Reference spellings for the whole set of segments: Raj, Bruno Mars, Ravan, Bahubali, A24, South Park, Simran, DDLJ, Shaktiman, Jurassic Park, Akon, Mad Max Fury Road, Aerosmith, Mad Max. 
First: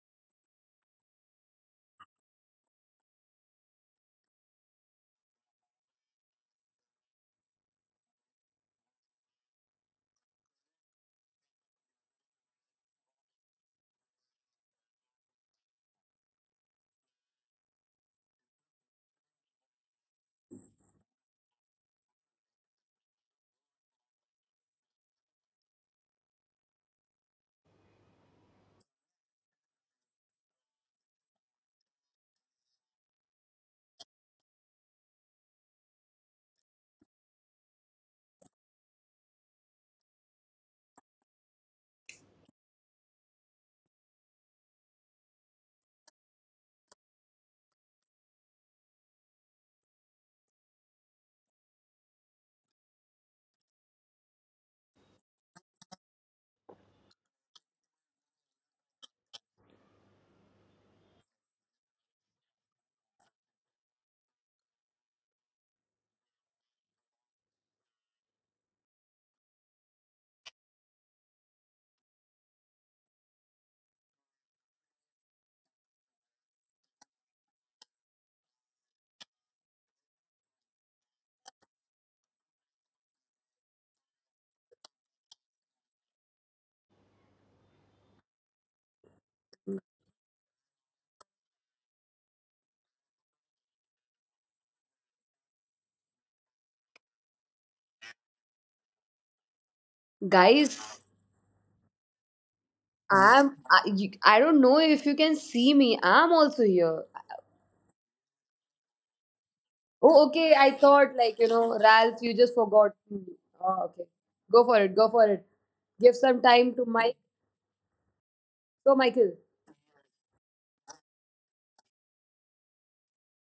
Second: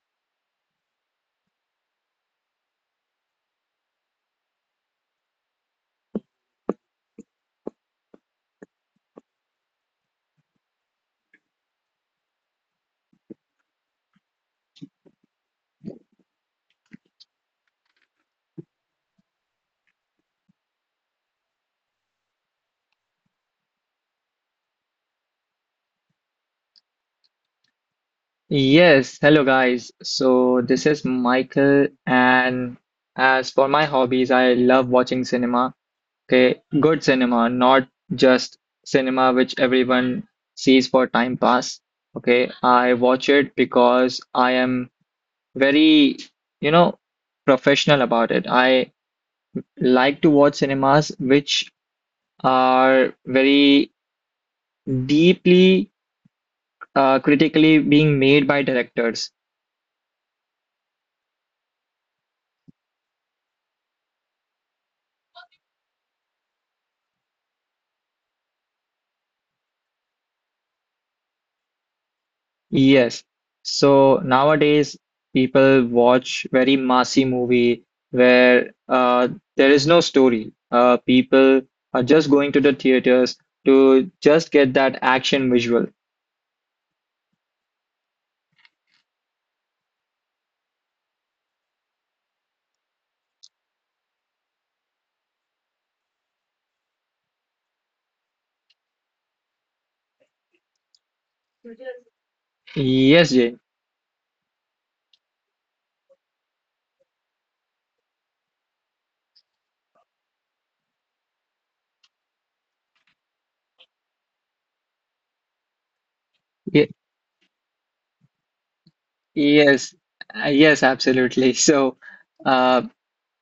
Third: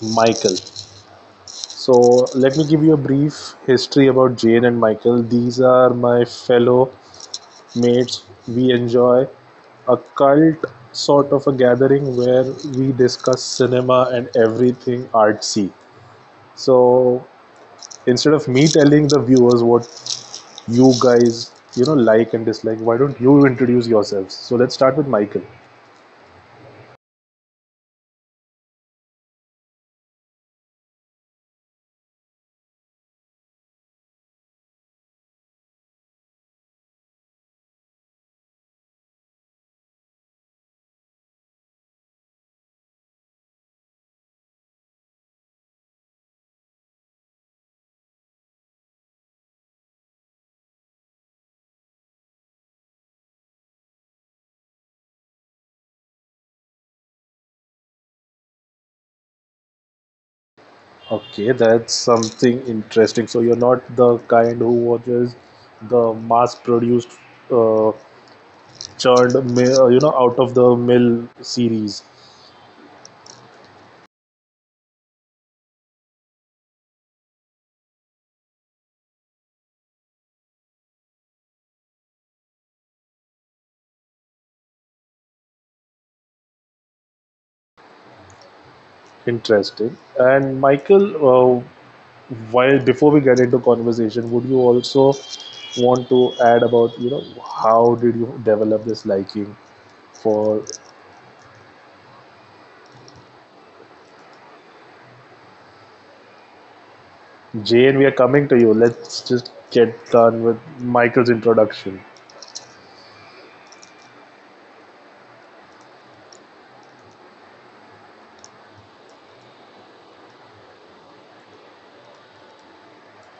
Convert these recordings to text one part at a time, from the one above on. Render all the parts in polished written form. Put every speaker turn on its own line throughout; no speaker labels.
Michael. So, let me give you a brief history about Jane and Michael. These are my fellow mates. We enjoy a cult sort of a gathering where we discuss cinema and everything artsy. So instead of me telling the viewers what you guys like and dislike, why don't you introduce yourselves? So let's start with Michael.
Yes, hello guys. So this is Michael, and as for my hobbies, I love watching cinema. Okay, good cinema, not just cinema which everyone sees for time pass. Okay, I watch it because I am very, you know, professional about it. I like to watch cinemas which are very deeply critically being made by directors.
Okay, that's something interesting. So you're not the kind who watches the mass-produced, uh, churned, out-of-the-mill series.
Yes. So nowadays, people watch very massy movie where there is no story. People are just going to the theaters to just get that action visual.
Interesting. And Michael, while before we get into conversation, would you also want to add about how did you develop this liking for
Guys,
Yes,
I'm
Jane.
I, you, I don't know if you can see me. I'm also here.
Jane, we are coming to you. Let's just get
Oh,
done
okay.
with
I thought,
Michael's
like,
introduction.
Ralph, you just forgot me. Oh, okay. Go for it. Go for it. Give some time to
Ye
Mike. So, Michael,
yes, yes, absolutely. So, uh,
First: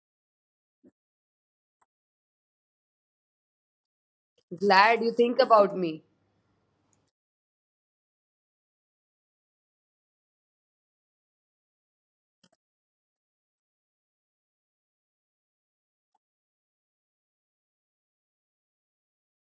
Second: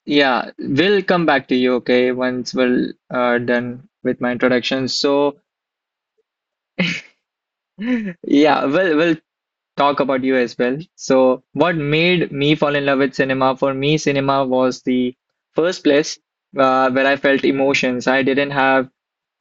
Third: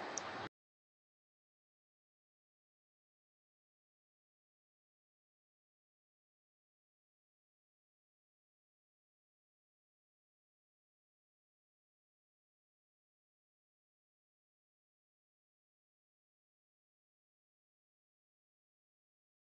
yeah, we'll come back to you, okay, once we're done with my introduction.
glad you
So,
think about me.
yeah, we'll talk about you as well. So, what made me fall in love with cinema? For me, cinema was the first place where I felt emotions. I didn't have,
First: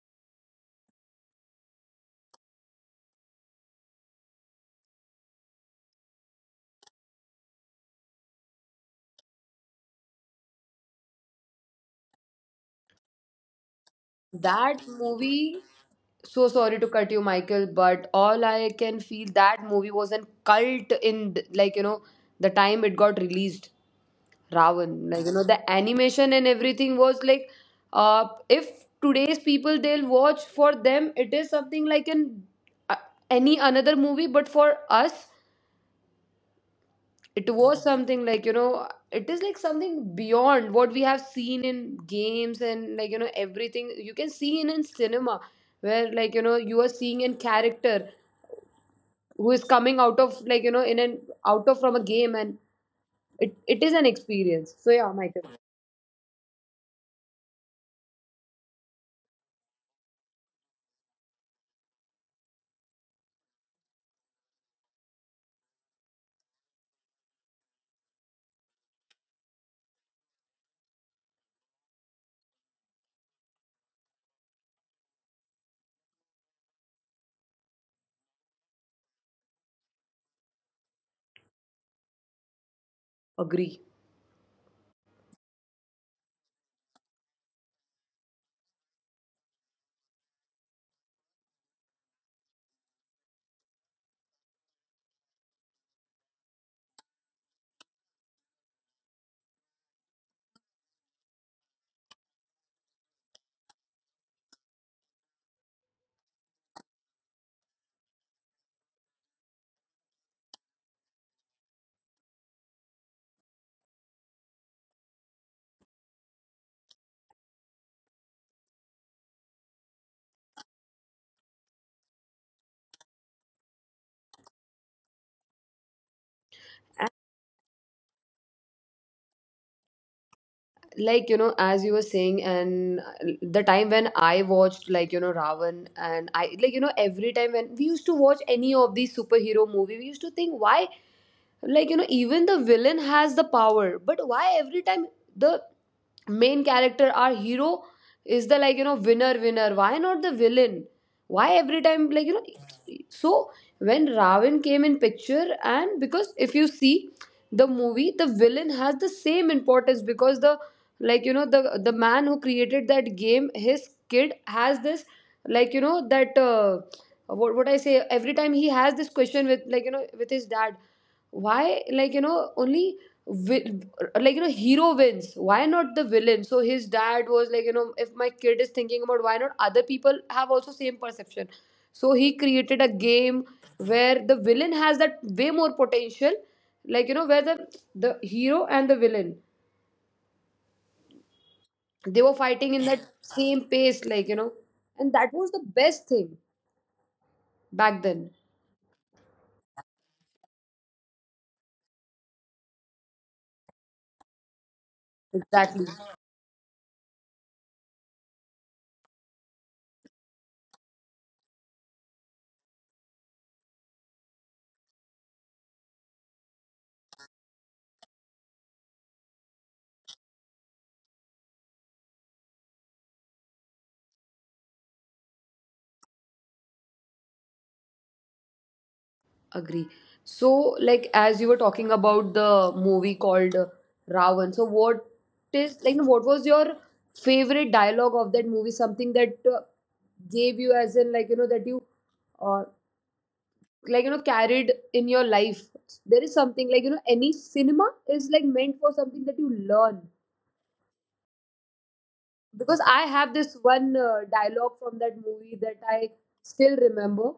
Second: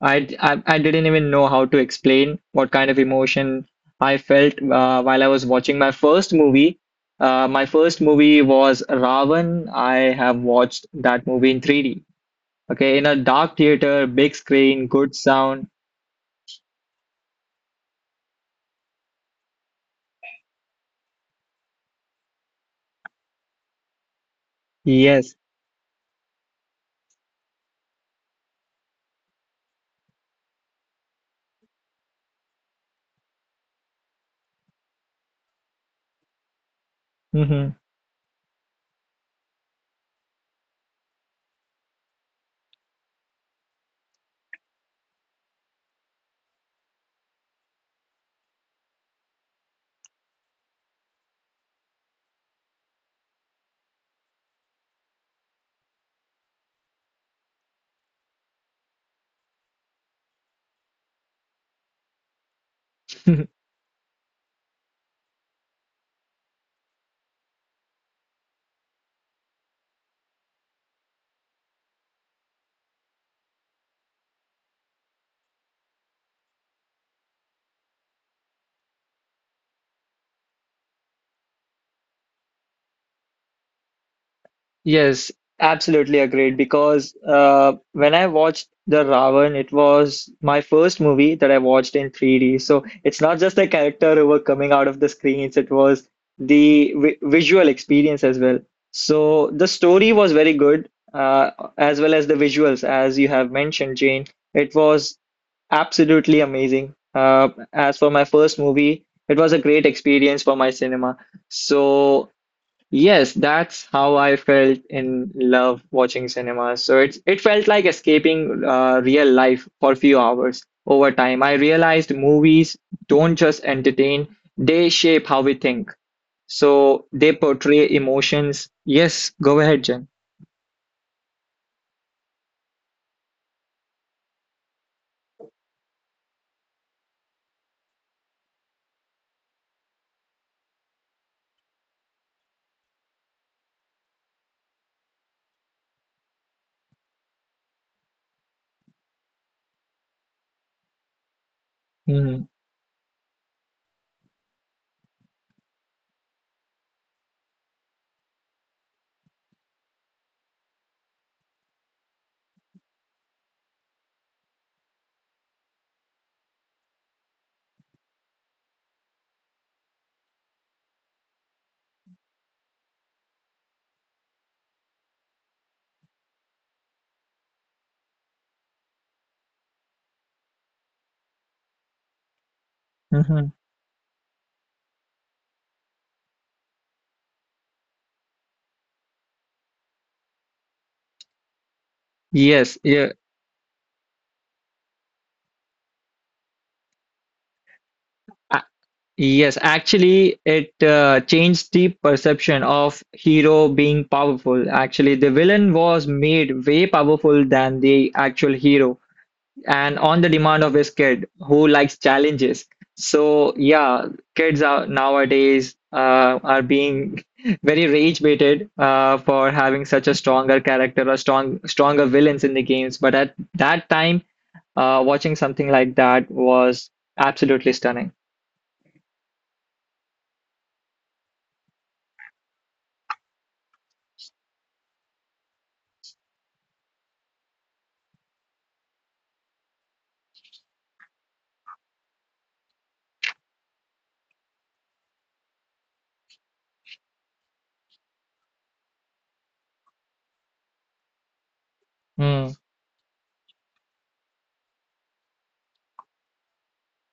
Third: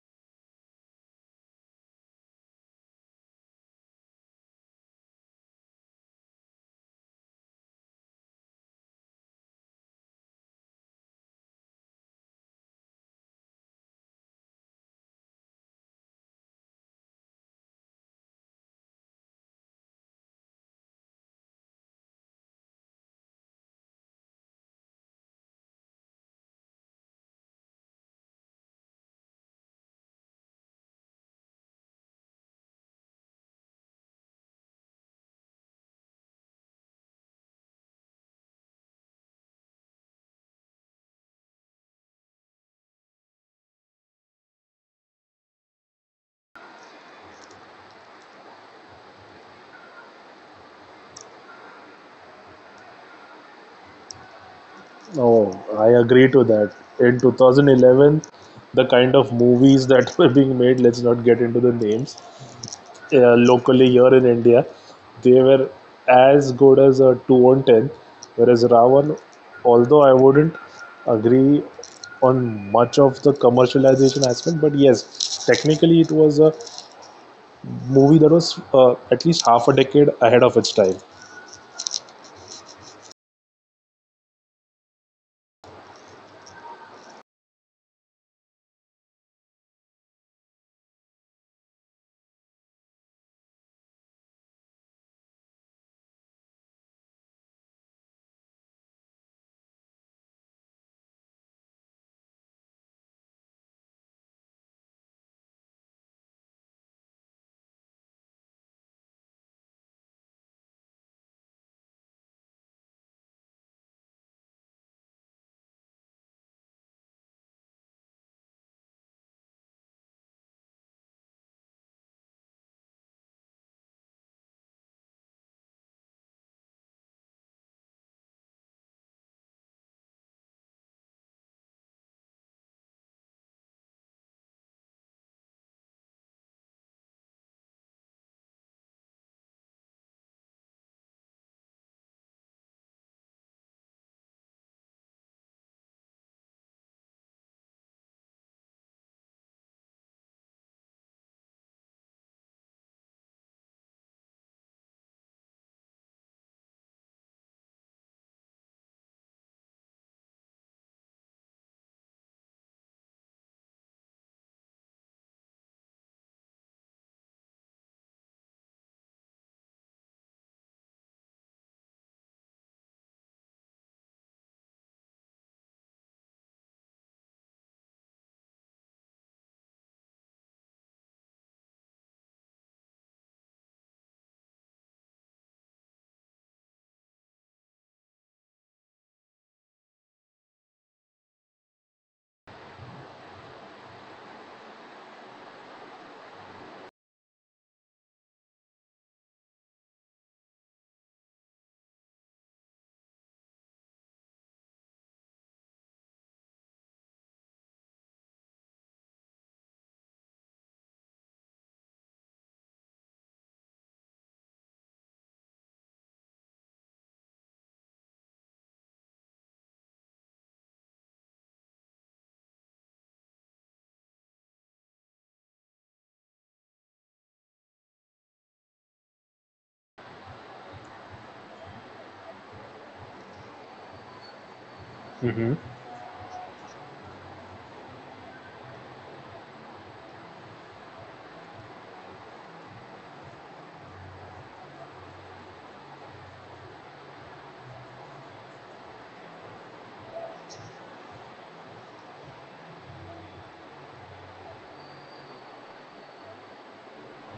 I didn't even know how to explain what kind of emotion I felt while I was watching my first movie. My first movie was Ravan. I have watched that movie in 3D. Okay, in a dark theater, big
That
screen, good
movie,
sound.
so sorry to cut you, Michael, but all I can feel, that movie was a cult in like, the time it got released. Ravan. Like,
Yes.
the animation and everything was like, if today's people, they'll watch, for them it is something like an uh, any another movie, but for us, it
Hmm.
was something, like, it is like something beyond what we have seen in games, and, like, everything you can see in, cinema, where, like, you are seeing a character who is coming out of, like, in an out of from a game, and it is an experience. So yeah, Michael,
Oh, I agree to that. In 2011, the kind of movies that were being made, let's not get into the names, locally here in India, they were as good as a 2 on 10. Whereas Ravan, although I wouldn't agree on much of the commercialization aspect, but yes, technically it was a movie that was at least half a decade ahead of its time.
agree.
Yes, absolutely agreed. Because when I watched The Ravan, it was my first movie that I watched in 3D. So it's not just the character who were coming out of the screens, it was the vi visual experience as well. So the story was very good, as well as the visuals, as you have mentioned, Jane. It was absolutely amazing. As for my first movie, it was a great experience for my cinema. So, yes, that's how I felt in love watching cinema. So it felt like escaping real life for a few hours. Over time, I realized movies don't just entertain, they shape how we think. So they portray emotions. Yes, go ahead, Jen.
Like, as you were saying, and the time when I watched, like, Ravan, and I, like, every time when we used to watch any of these superhero movie, we used to think, why, like, even the villain has the power, but why every time the main character, our hero, is the, like, winner, why not the villain, why every time, like,
Mhm,
so, when Ravan came in picture, and because if you see the movie, the villain has the same importance, because the, like, the man who created that game, his kid has this, like, that what I say, every time he has this question with, like, with his dad, why, like, only vi- like, hero wins, why not the villain? So his dad was like, if my kid is thinking about why not, other people have also same perception, so he created a game
mhm.
where the villain has that way more potential, like, where the hero and the villain, they were fighting in that
Yes, yeah,
same pace, like, and that was the best thing back then.
a- yes. Actually, it changed the perception of hero being powerful. Actually, the
Exactly.
villain was made way powerful than the actual hero and on the demand of his kid who likes challenges. So yeah, kids are nowadays are being very rage baited for having such a stronger character or stronger villains in the games. But at that time, watching something like that was absolutely stunning.
Agree. So, like, as you were talking about the movie called Ravan, so what is, like, no, what was your favorite dialogue of that movie? Something that gave you, as in, like, that you uh, like, carried in your life. There is something, like, any cinema is like meant for something that you learn.
Mm.
Because I have this one dialogue from that movie that I still remember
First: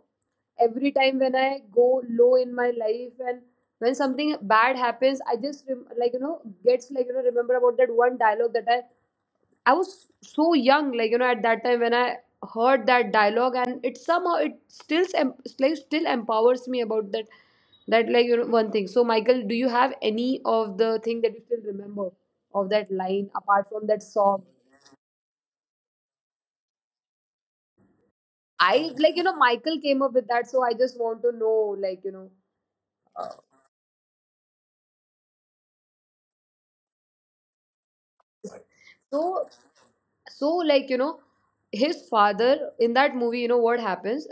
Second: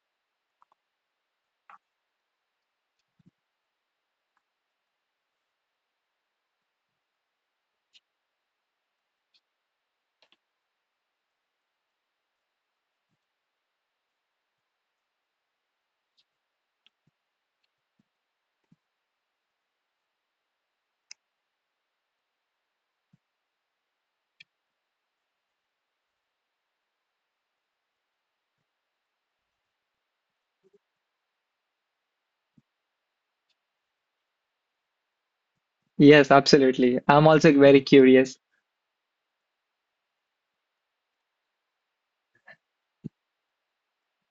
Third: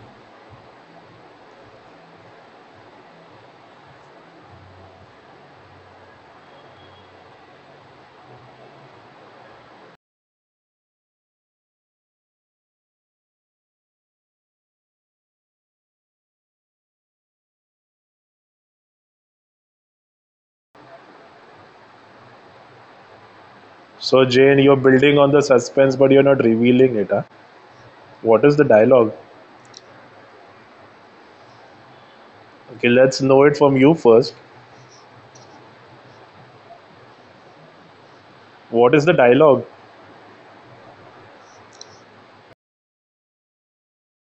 every time when I go low in my life, and when something bad happens, I just like, gets, like, remember about that one dialogue that I was so young, like, at that time when I heard that dialogue, and it somehow, it still like, still empowers me about that like, one thing. So, Michael, do you have any of the thing that you still remember of that line apart from that
So,
song?
Jane, you're building on the suspense, but you're not revealing it. Huh? What is the
I,
dialogue?
like, Michael came up with that, so I just want to know.
Okay, let's know it from you first.
Yes, absolutely. I'm also very curious.
What is the
so
dialogue?
so like, his father in that movie, you know what happens,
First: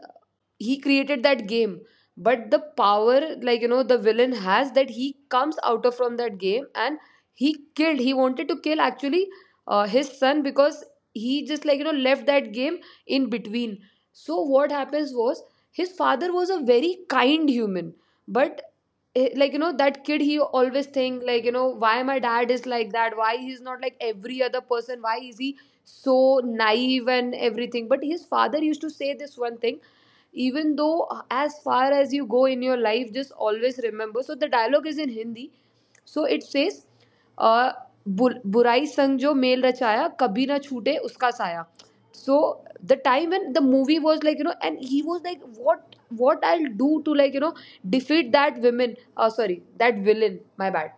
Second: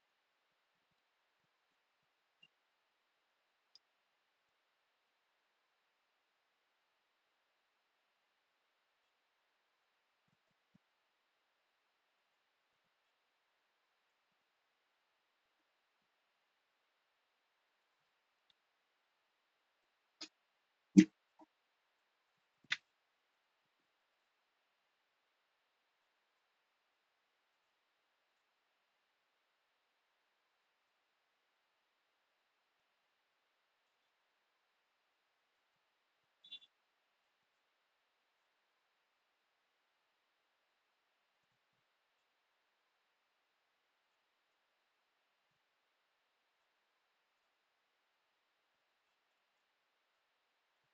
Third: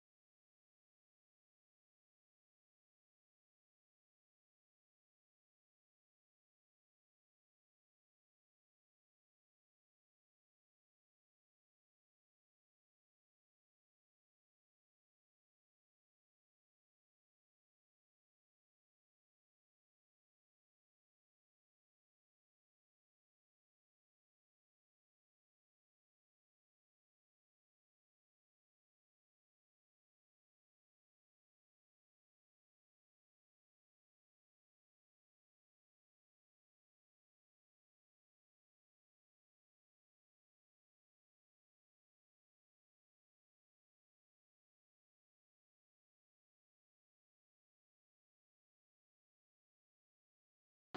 he created that game, but the power, like, the villain has that, he comes out of from that game, and he wanted to kill, actually, his son, because he just, like, left that game in between. So what happens was, his father was a very kind human, but like, that kid, he always think, like, why my dad is like that, why he's not like every other person, why is he so naive and everything, but his father used to say this one thing, even though as far as you go in your life, just always remember. So the dialogue is in Hindi, so it says, uh, बुराई संग जो mail रचाया कभी ना छूटे उसका साया. So the time when the movie was, like, and he was like, what I'll do to, like, defeat that women, sorry, that villain, my bad,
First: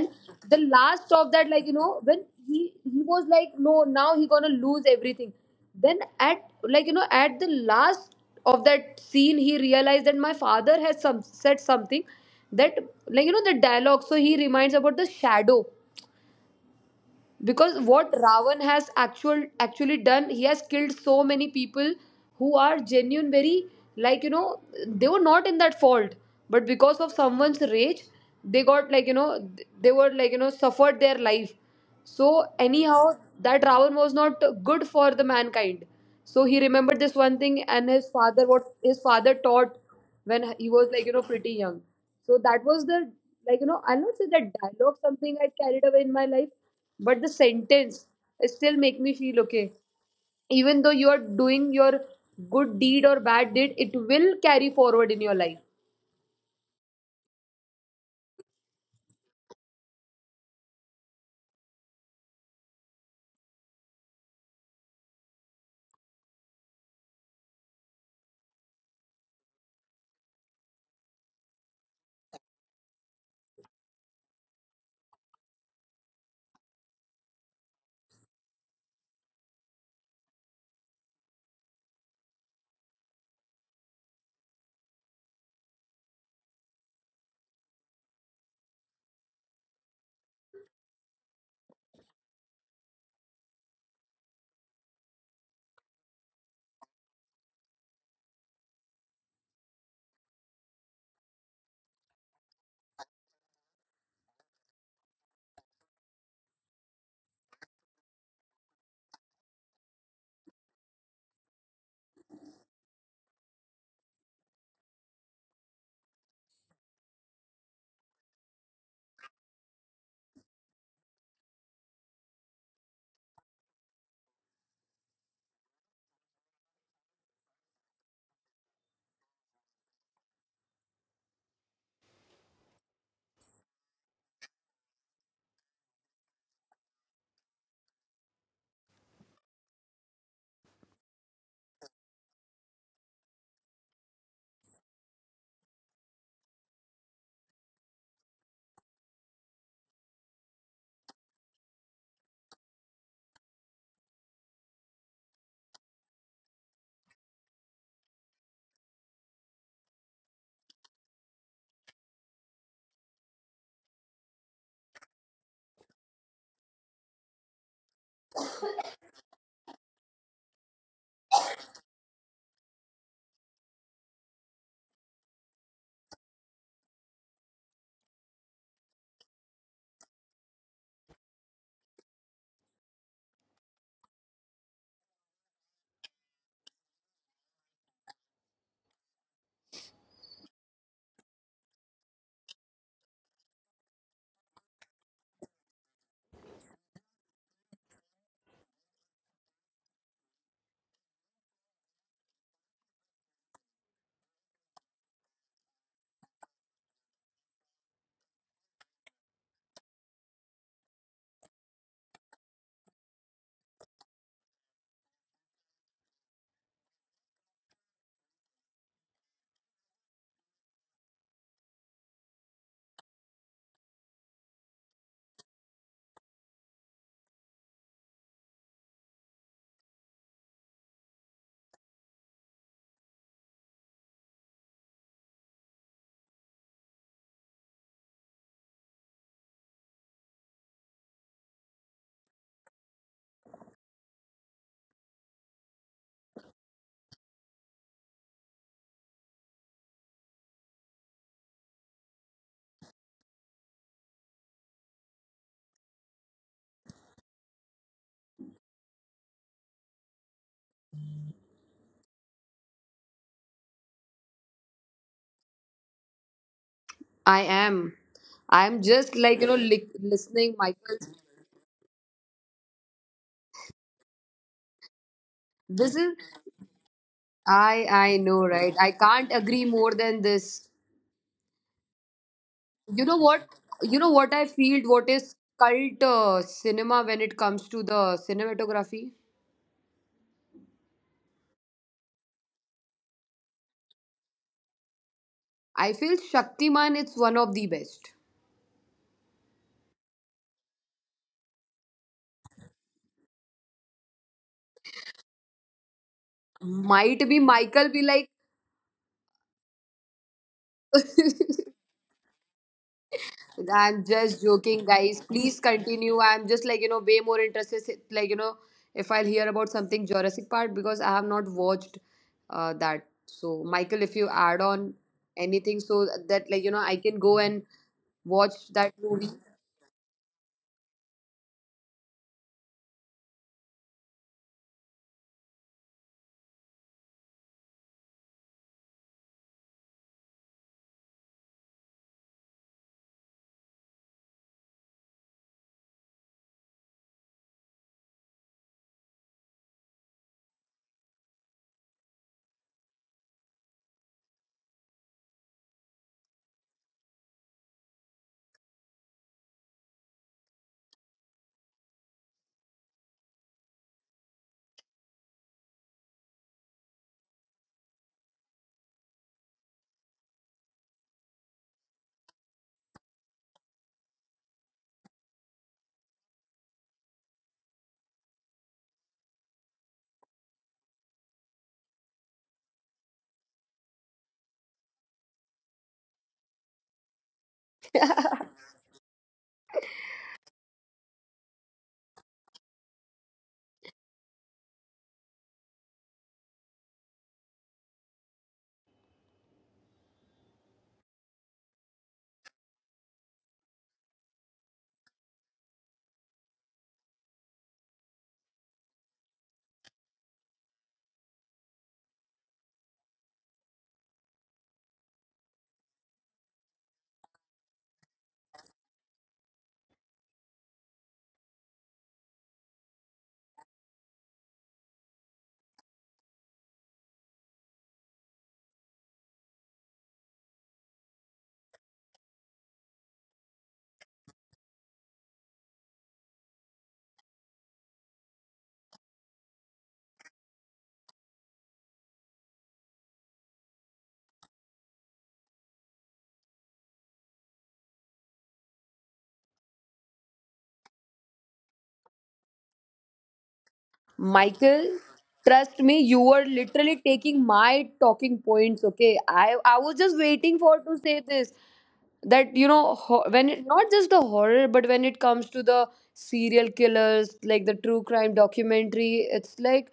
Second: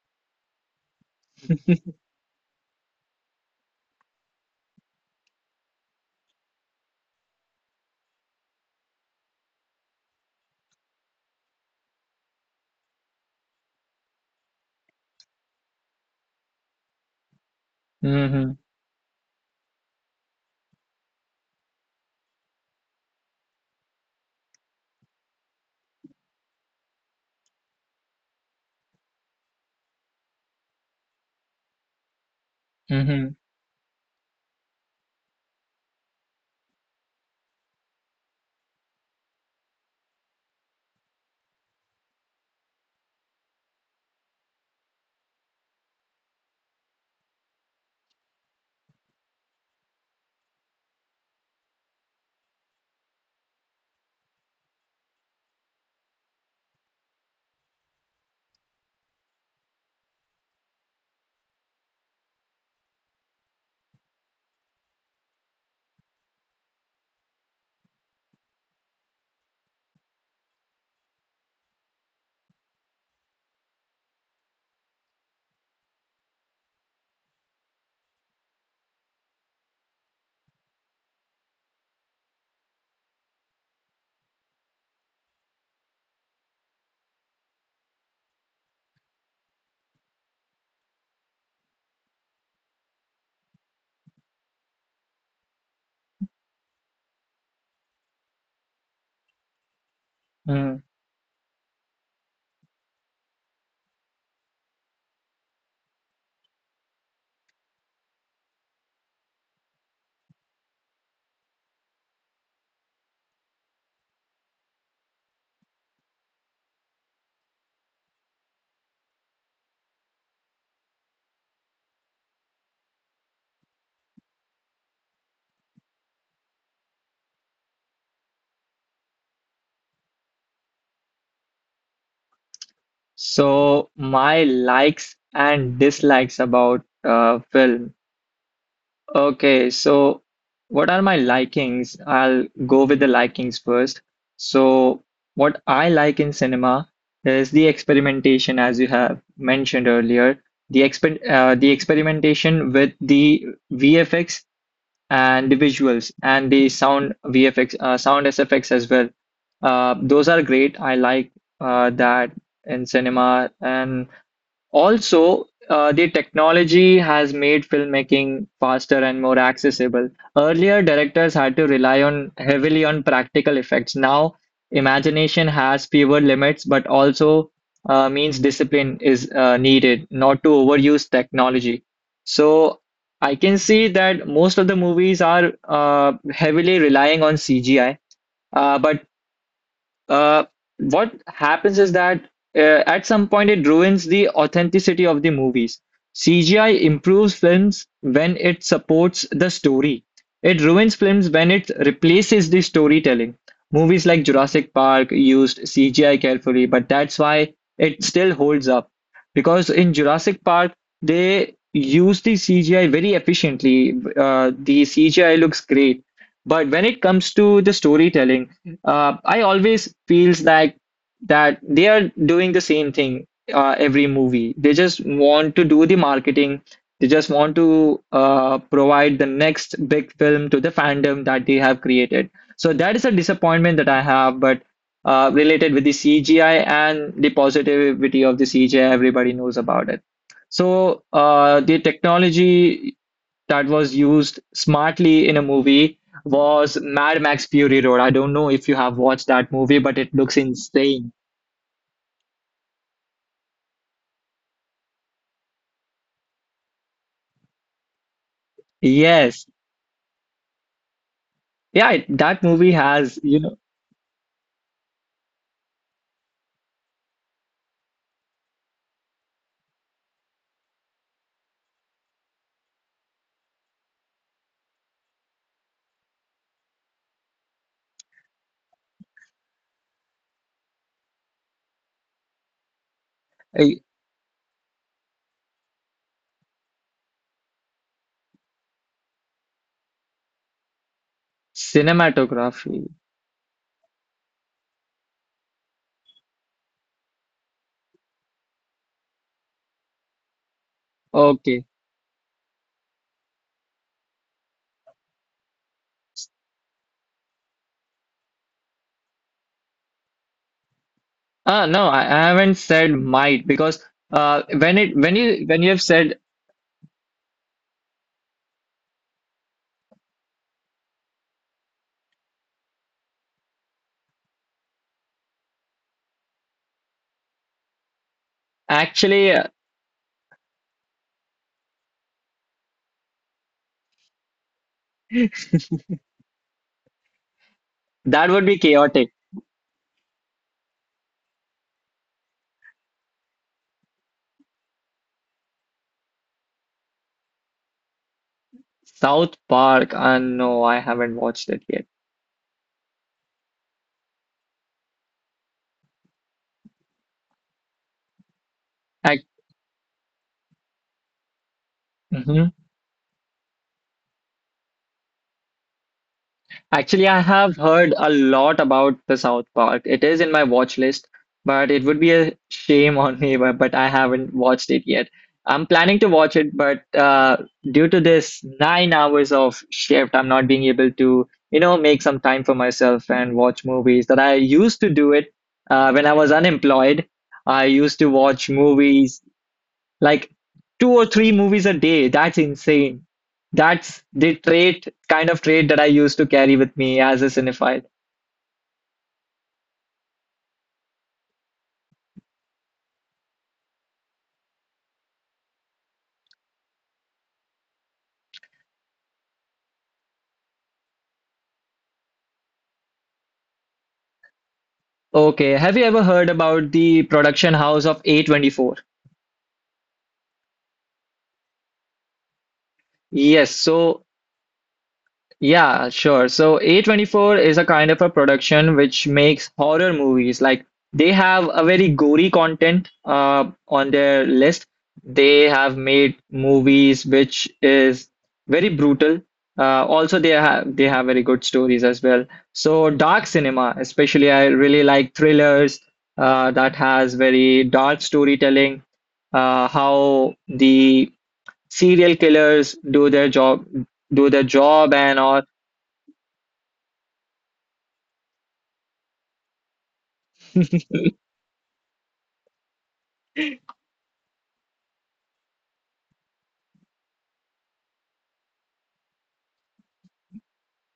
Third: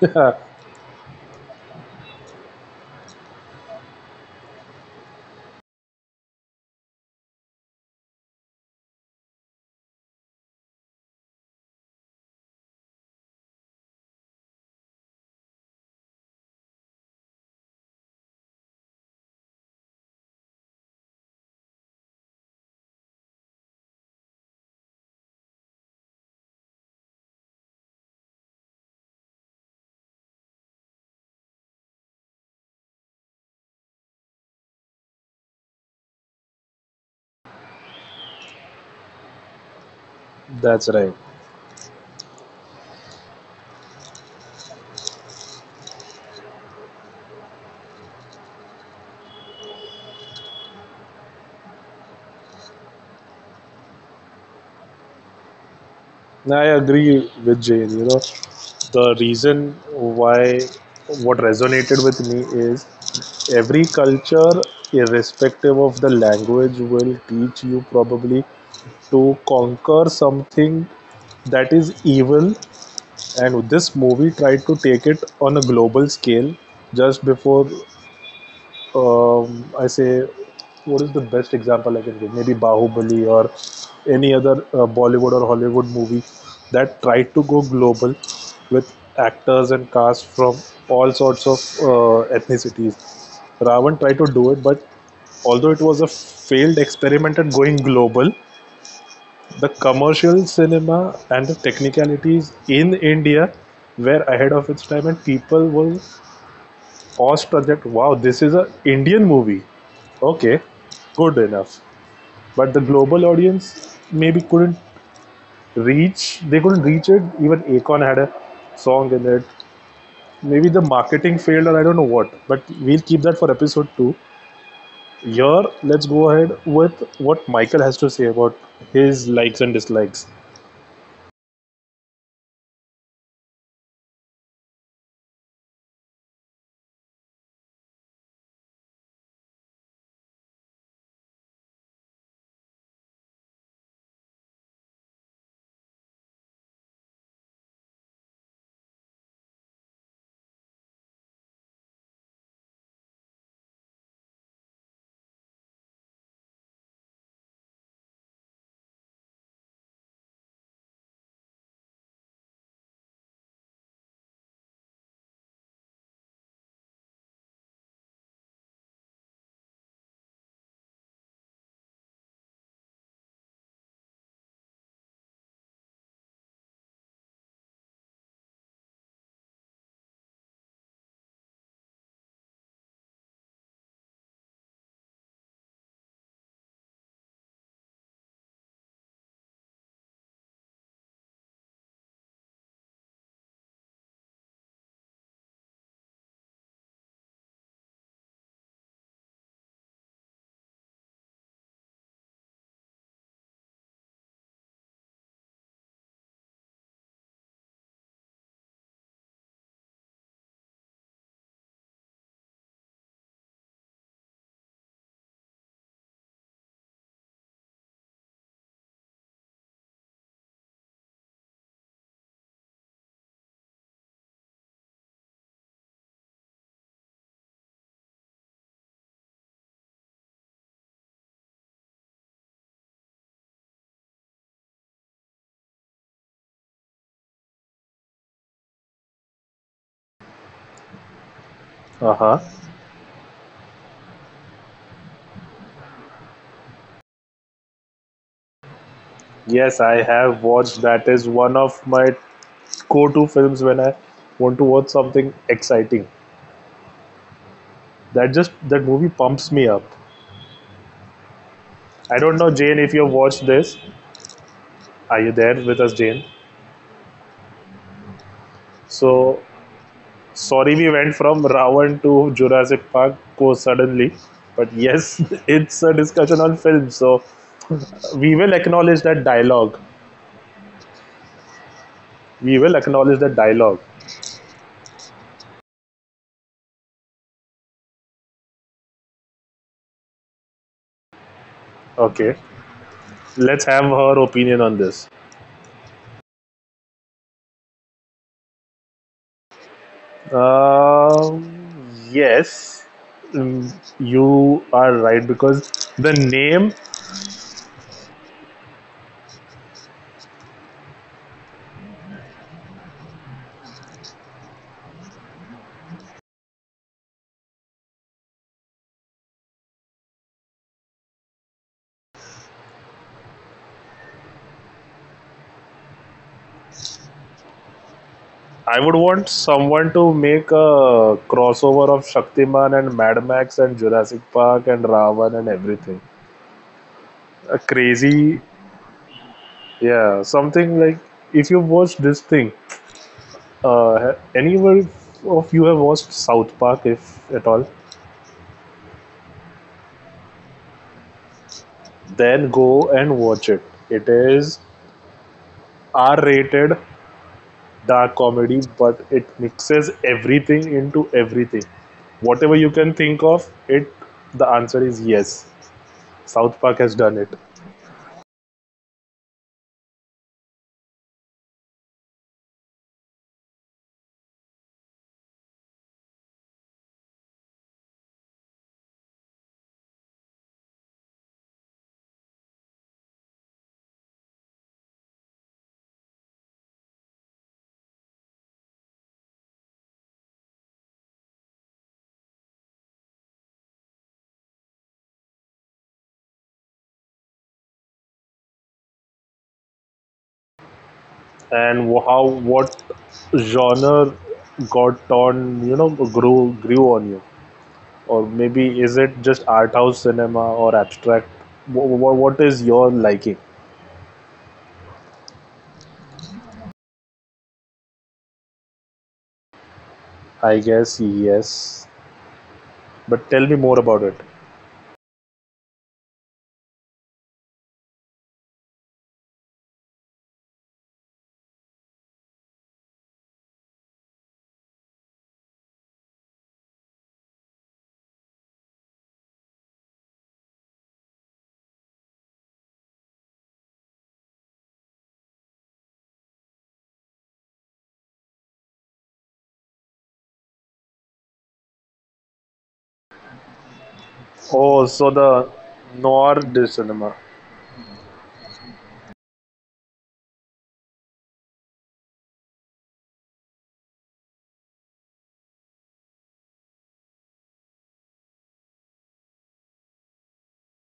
the last of that, like, when he was like, no, now he gonna lose everything, then at, like, at the last of that scene, he realized that my father has some said something, that, like, the dialogue, so he reminds about the shadow, because what
Hmm.
Ravan has actually done, he has killed so many people who are genuine, very, like, they were not in that fault, but because of someone's rage, they got, like, they were, like, suffered their life, so anyhow,
Hmm.
that Ravan was not good for the mankind. So he remembered this one thing, and his father, what his father taught when he was,
That's
like,
right.
pretty young. So that was the, like, I'll not say that dialogue something I carried away in my life, but the sentence still make me feel okay, even though you are doing your good deed or bad deed, it will carry forward in your life.
I agree with Jane. You know, the reason why what resonated with me is every culture, irrespective of the language, will teach you probably to conquer something that is evil. And this movie tried to take it on a global scale just before, I say, what is the best example I can give? Maybe Bahubali or any other Bollywood or Hollywood movie that tried to go global with actors and cast from all sorts of ethnicities. Ravan tried to do it, but although it was a failed experiment at going global, the commercial cinema and the technicalities in India were ahead of its time, and people were awestruck that wow, this is a Indian movie. Okay, good enough. But the global audience maybe couldn't reach. They couldn't reach it. Even Akon had a song in it. Maybe the marketing failed, or I don't know what. But we'll keep that for episode two. Here, let's go ahead with what Michael has to say about his likes and dislikes.
So my likes and dislikes about film. Okay, so what are my likings? I'll go with the likings first. So, what I like in cinema is the experimentation, as you have mentioned earlier, the experimentation with the VFX and the visuals and the sound VFX, sound SFX as well. Those are great. I like that in cinema, and also, the technology has made filmmaking faster and more accessible. Earlier, directors had to rely on heavily on practical effects. Now, imagination has fewer limits, but also means discipline is needed not to overuse technology. So, I can see that most of the movies are heavily relying on CGI. But uh, what happens is that at some point it ruins the authenticity of the movies. CGI improves films when it supports the story. It ruins films when it replaces the storytelling. Movies like Jurassic Park used CGI carefully, but that's why it still holds up. Because in Jurassic Park, they use the CGI very efficiently. The CGI looks great. But when it comes to the storytelling, I always feels like that they are doing the same thing every movie. They just want to do the marketing. They just want to provide the next big film to the fandom that they have created. So that is a disappointment that I have, but related with the CGI and the positivity of the CGI, everybody knows about it. So the
Uh huh.
technology that was used smartly in a movie was Mad Max Fury Road. I don't know if you have watched that
Yes,
movie,
I
but it
have
looks
watched. That
insane.
is one of my go-to films when I want to watch something exciting. That movie pumps
Yes.
me up.
Yeah,
I don't know,
that
Jane,
movie
if you have
has
watched this. Are you there with us, Jane?
I am i am
So
just, like,
sorry, we
listening,
went from
Michael.
Ravan to Jurassic Park so suddenly, but yes, it's a discussion
This
on
is,
film. So
i
we will
I know,
acknowledge that
right, I
dialogue.
can't agree more than this.
We will acknowledge that
you know
dialogue.
a
what you know what I feel, what is cult cinema when it comes to the cinematography?
Okay,
cinematography.
let's have her opinion on this.
I feel Shaktiman is one of the best.
Okay.
Um, yes, Mm, you are right because the name,
Might be Michael be like,
Ah, no, I haven't said might because uh
I'm
when it
just
when you
joking,
when you
guys,
have
please
said
continue. I'm just, like, way more interested, like, if I'll hear about something Jurassic Park, because I have not watched that. So, Michael, if you add on anything so that, like, I can go and
I would
watch
want
Actually,
that
someone
movie.
to make a crossover of Shaktiman and Mad Max and Jurassic Park and Ravan and everything. A
that
crazy,
would be chaotic.
yeah, something like if you watch this thing, anyone of you have watched South Park, if at all,
South Park. Ah, no, I haven't watched it yet.
then go and watch it. It is R rated dark comedy, but it mixes everything into everything.
I,
Whatever you can think of, it the answer is yes. South Park has
Actually,
done
I
it,
have heard a lot about the South Park. It is in my watch list, but it would be a shame on me, but, I haven't watched it yet. I'm planning to watch it, but due to this 9 hours of shift, I'm not being able to make some time for myself and watch movies that I used to do it when I was unemployed. I used to watch movies like two or three movies a day. That's insane. That's the trait, kind of trait that I used to carry with me as a cinephile.
and how what genre got on grew on you, or maybe is it just art house cinema or abstract? What, what is your liking?
Okay, have you ever heard about the production house of A24?
I guess yes, but tell me
Yes,
more about
so
it.
yeah, sure. So A24 is a kind of a production which makes horror movies. Like they have a very gory content on their list. They have made movies which is very brutal. Also, they have very good stories as well. So dark cinema, especially, I really like thrillers that has very dark storytelling. How the serial killers do their job, do their
Oh,
job,
so
and or.
the
Michael,
noir de
trust me, you
cinema.
were literally taking my talking points. Okay, I was just waiting for to say this, that, you know, when it, not just the horror, but when it comes to the serial killers, like the true crime documentary, it's like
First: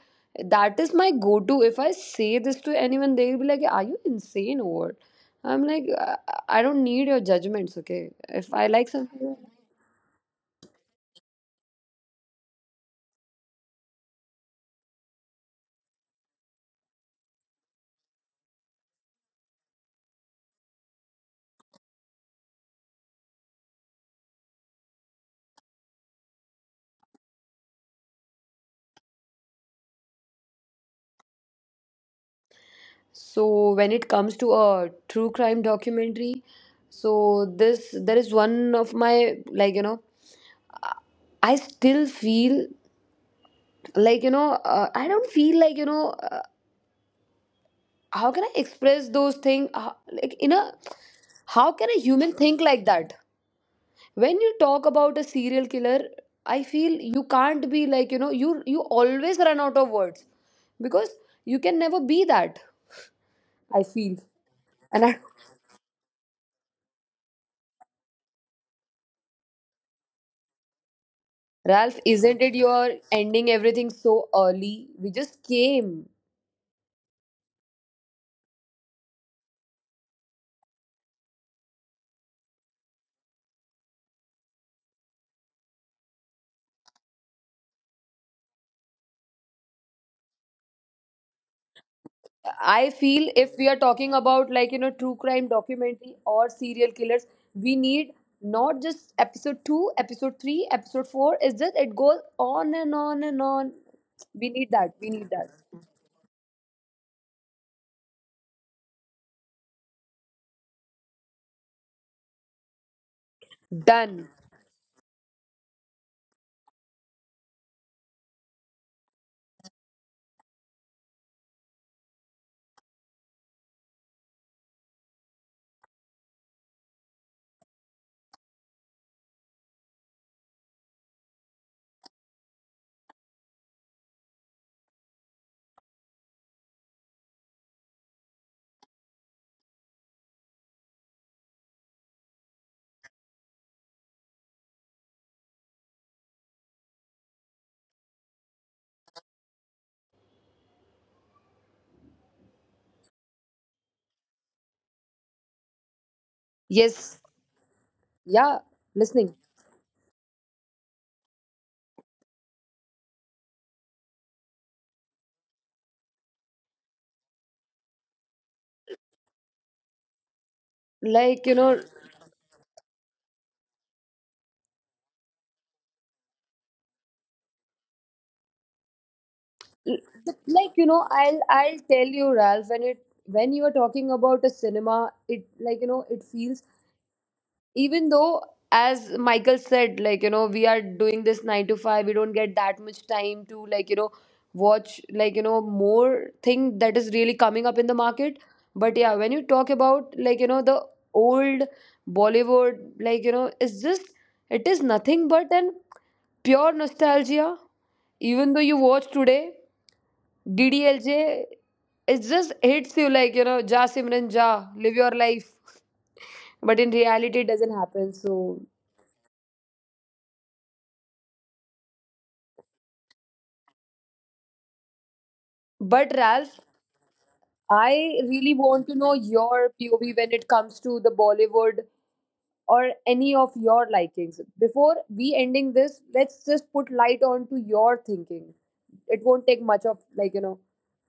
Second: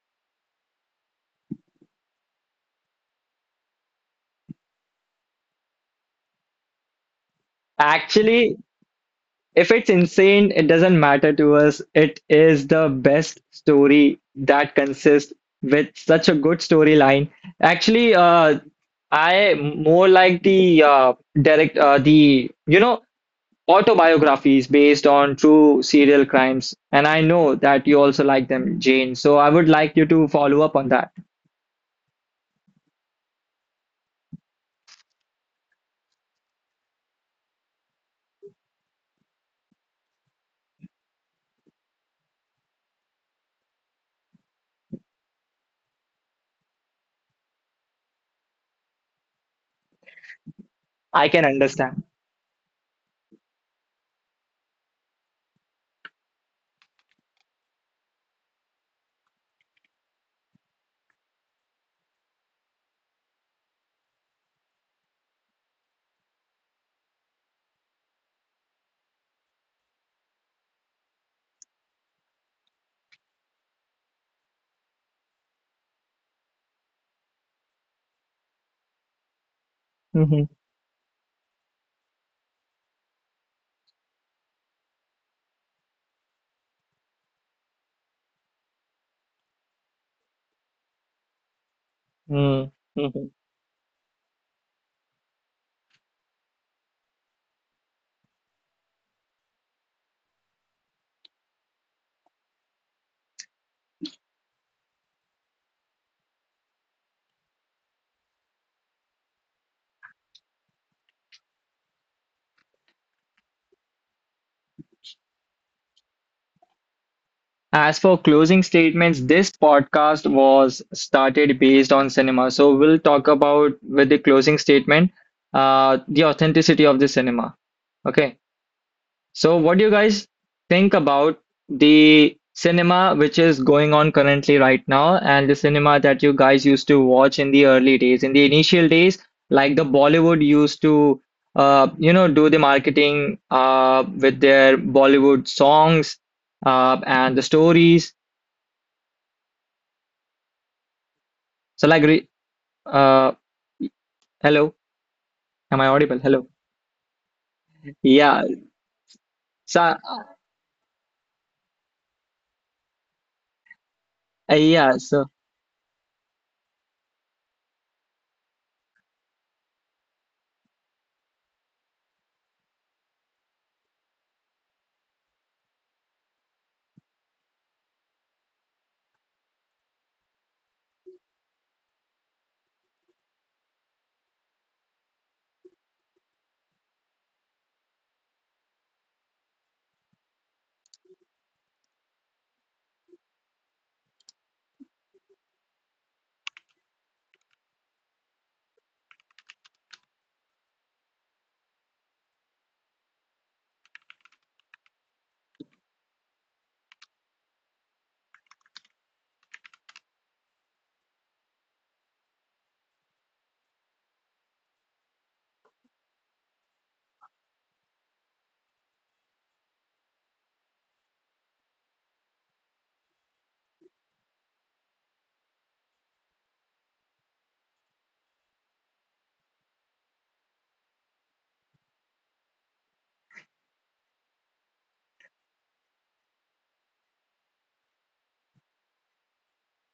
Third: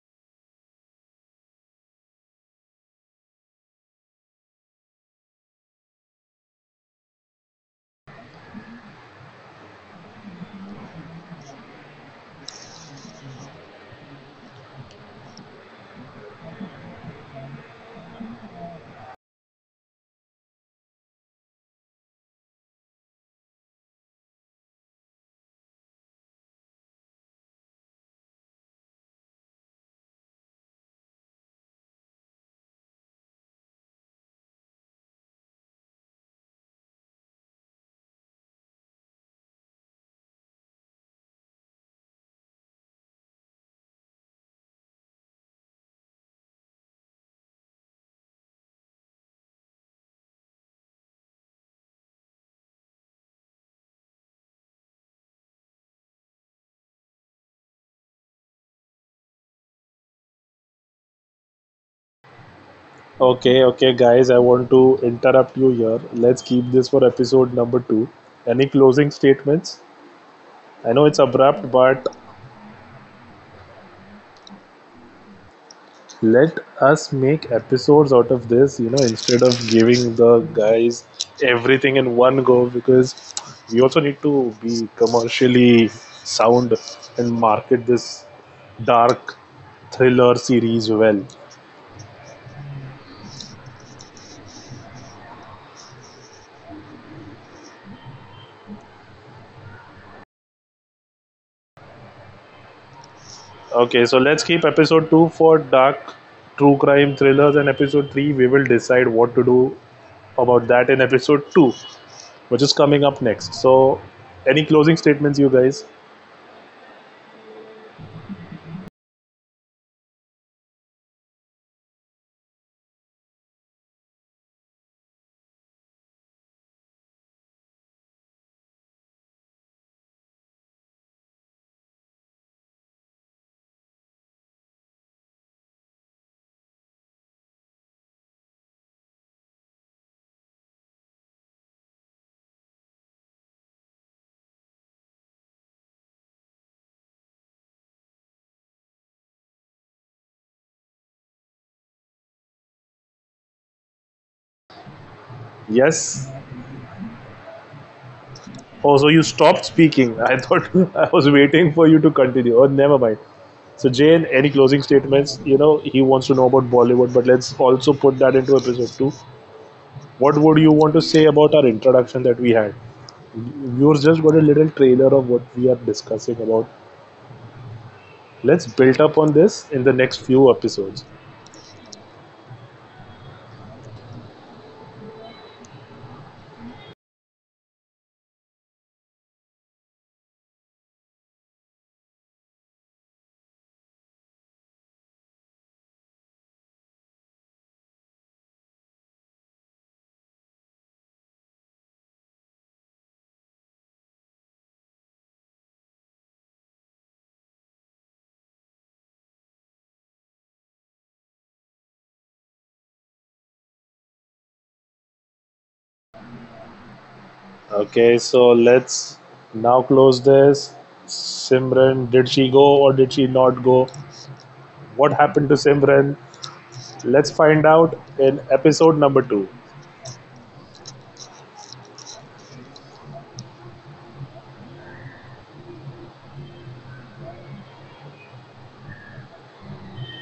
that is my go-to. If I say this to anyone, they'll be like, "Are you insane or what?" I'm like, I don't need your judgments. Okay,
Actually,
if I like something.
if it's insane, it doesn't matter to us. It is the best story that consists with such a good storyline. Actually, I more like the autobiographies based on true serial crimes, and I know that you also like them, Jane. So I would like you to follow up on that.
So when it comes to a true crime documentary, so this, there is one of my, like, I still feel, like, I don't feel, like, how can I express those things, like, in a,
I can
how
understand.
can a human think like that? When you talk about a serial killer, I feel you can't be, like, you always run out of words, because you can never be that.
Okay, okay,
I feel.
guys, I want to
And. I,
interrupt you here. Let's keep this for episode number two. Any closing statements? I know it's abrupt, but
Ralph, isn't it you're ending everything so early? We just came.
let us make episodes out of this, you know, instead of giving the guys everything in one go because we also need to be commercially sound and market this dark thriller series well.
Hmm.
I feel, if we are talking about, like, true crime documentary or serial killers, we need not just episode 2, episode 3, episode 4. It's just, it goes on and on and on.
Okay, so let's
We
keep
need that.
episode
We
2
need
for
that.
dark true crime thrillers, and episode 3 we will decide what to do about that in episode 2, which is coming up next. So,
Done.
any closing statements, you guys?
As for closing statements, this podcast was started based on cinema. So we'll talk about with the closing statement, the authenticity of the cinema. Okay. So what do you guys think about the cinema which is going on currently right now and the cinema that you guys used to watch in the early days, in the initial days, like the Bollywood used to do the marketing with their Bollywood songs and the stories. So like, uh, hello, am I
Yes?
audible? Hello.
Yes.
Yeah.
Yeah.
Oh, so you
Listening.
stopped
So
speaking. I thought I was waiting for you to continue. Oh, never mind. So, Jane, any closing
yeah. So
statements? You know, he wants to know about Bollywood, but let's also put that into episode 2. What would you want to say about
Like,
our introduction that we had? Viewers just got a little trailer of what we are discussing about. Let's build up on this in the next few
l- like,
episodes.
I'll tell you, Ralph, when it, when you are talking about a cinema, it, like, it feels, even though, as Michael said, like, we are doing this 9 to 5, we don't get that much time to, like, watch, like, more thing that is really coming up in the market, but yeah, when you talk about, like, the old Bollywood, like, it's just, it is nothing but an pure nostalgia. Even though you watch today DDLJ, it just hits you, like, Ja Simran ja, live your life, but in reality it doesn't happen,
Okay,
so.
so let's now close this. Simran, did she go or did she not go? What
But
happened to
Ralph,
Simran? Let's
I
find
really
out
want to know
in
your
episode number
POV when
2.
it comes to the Bollywood or any of your likings. Before we ending this, let's just put light on to your thinking. It won't take much of, like,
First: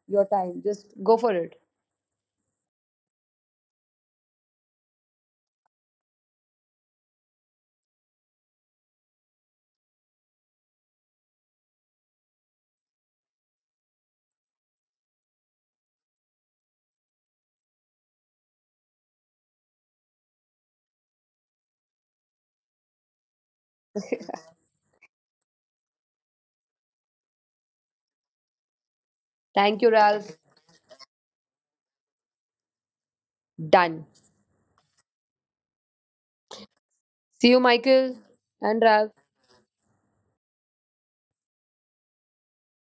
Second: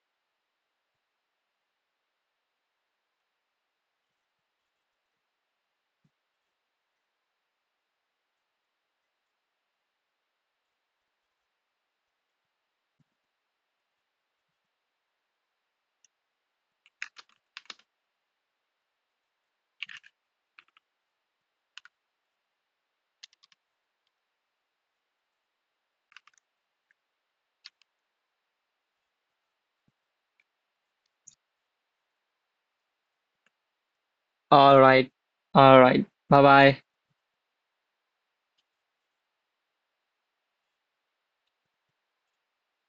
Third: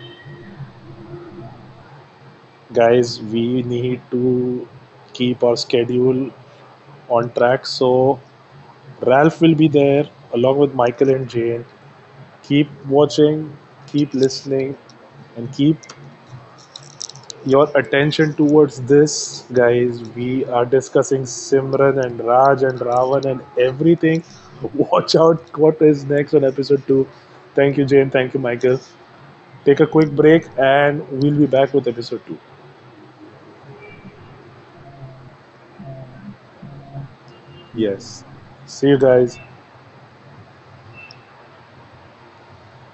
your time. Just go for it.
Guys, we need to keep our schedule on track, so Ralph will be there along with Michael and Jane. Keep watching, keep listening, and keep your attention towards this, guys. We are discussing Simran and Raj and Ravan and everything. Watch out what is next on episode 2. Thank you, Jane. Thank you, Michael.
Thank
Take a
you,
quick
Ralph.
break and we'll be back with episode 2.
Done.
all right, all right. Bye bye.
See you, Michael
Yes.
and
See you
Ralph.
guys.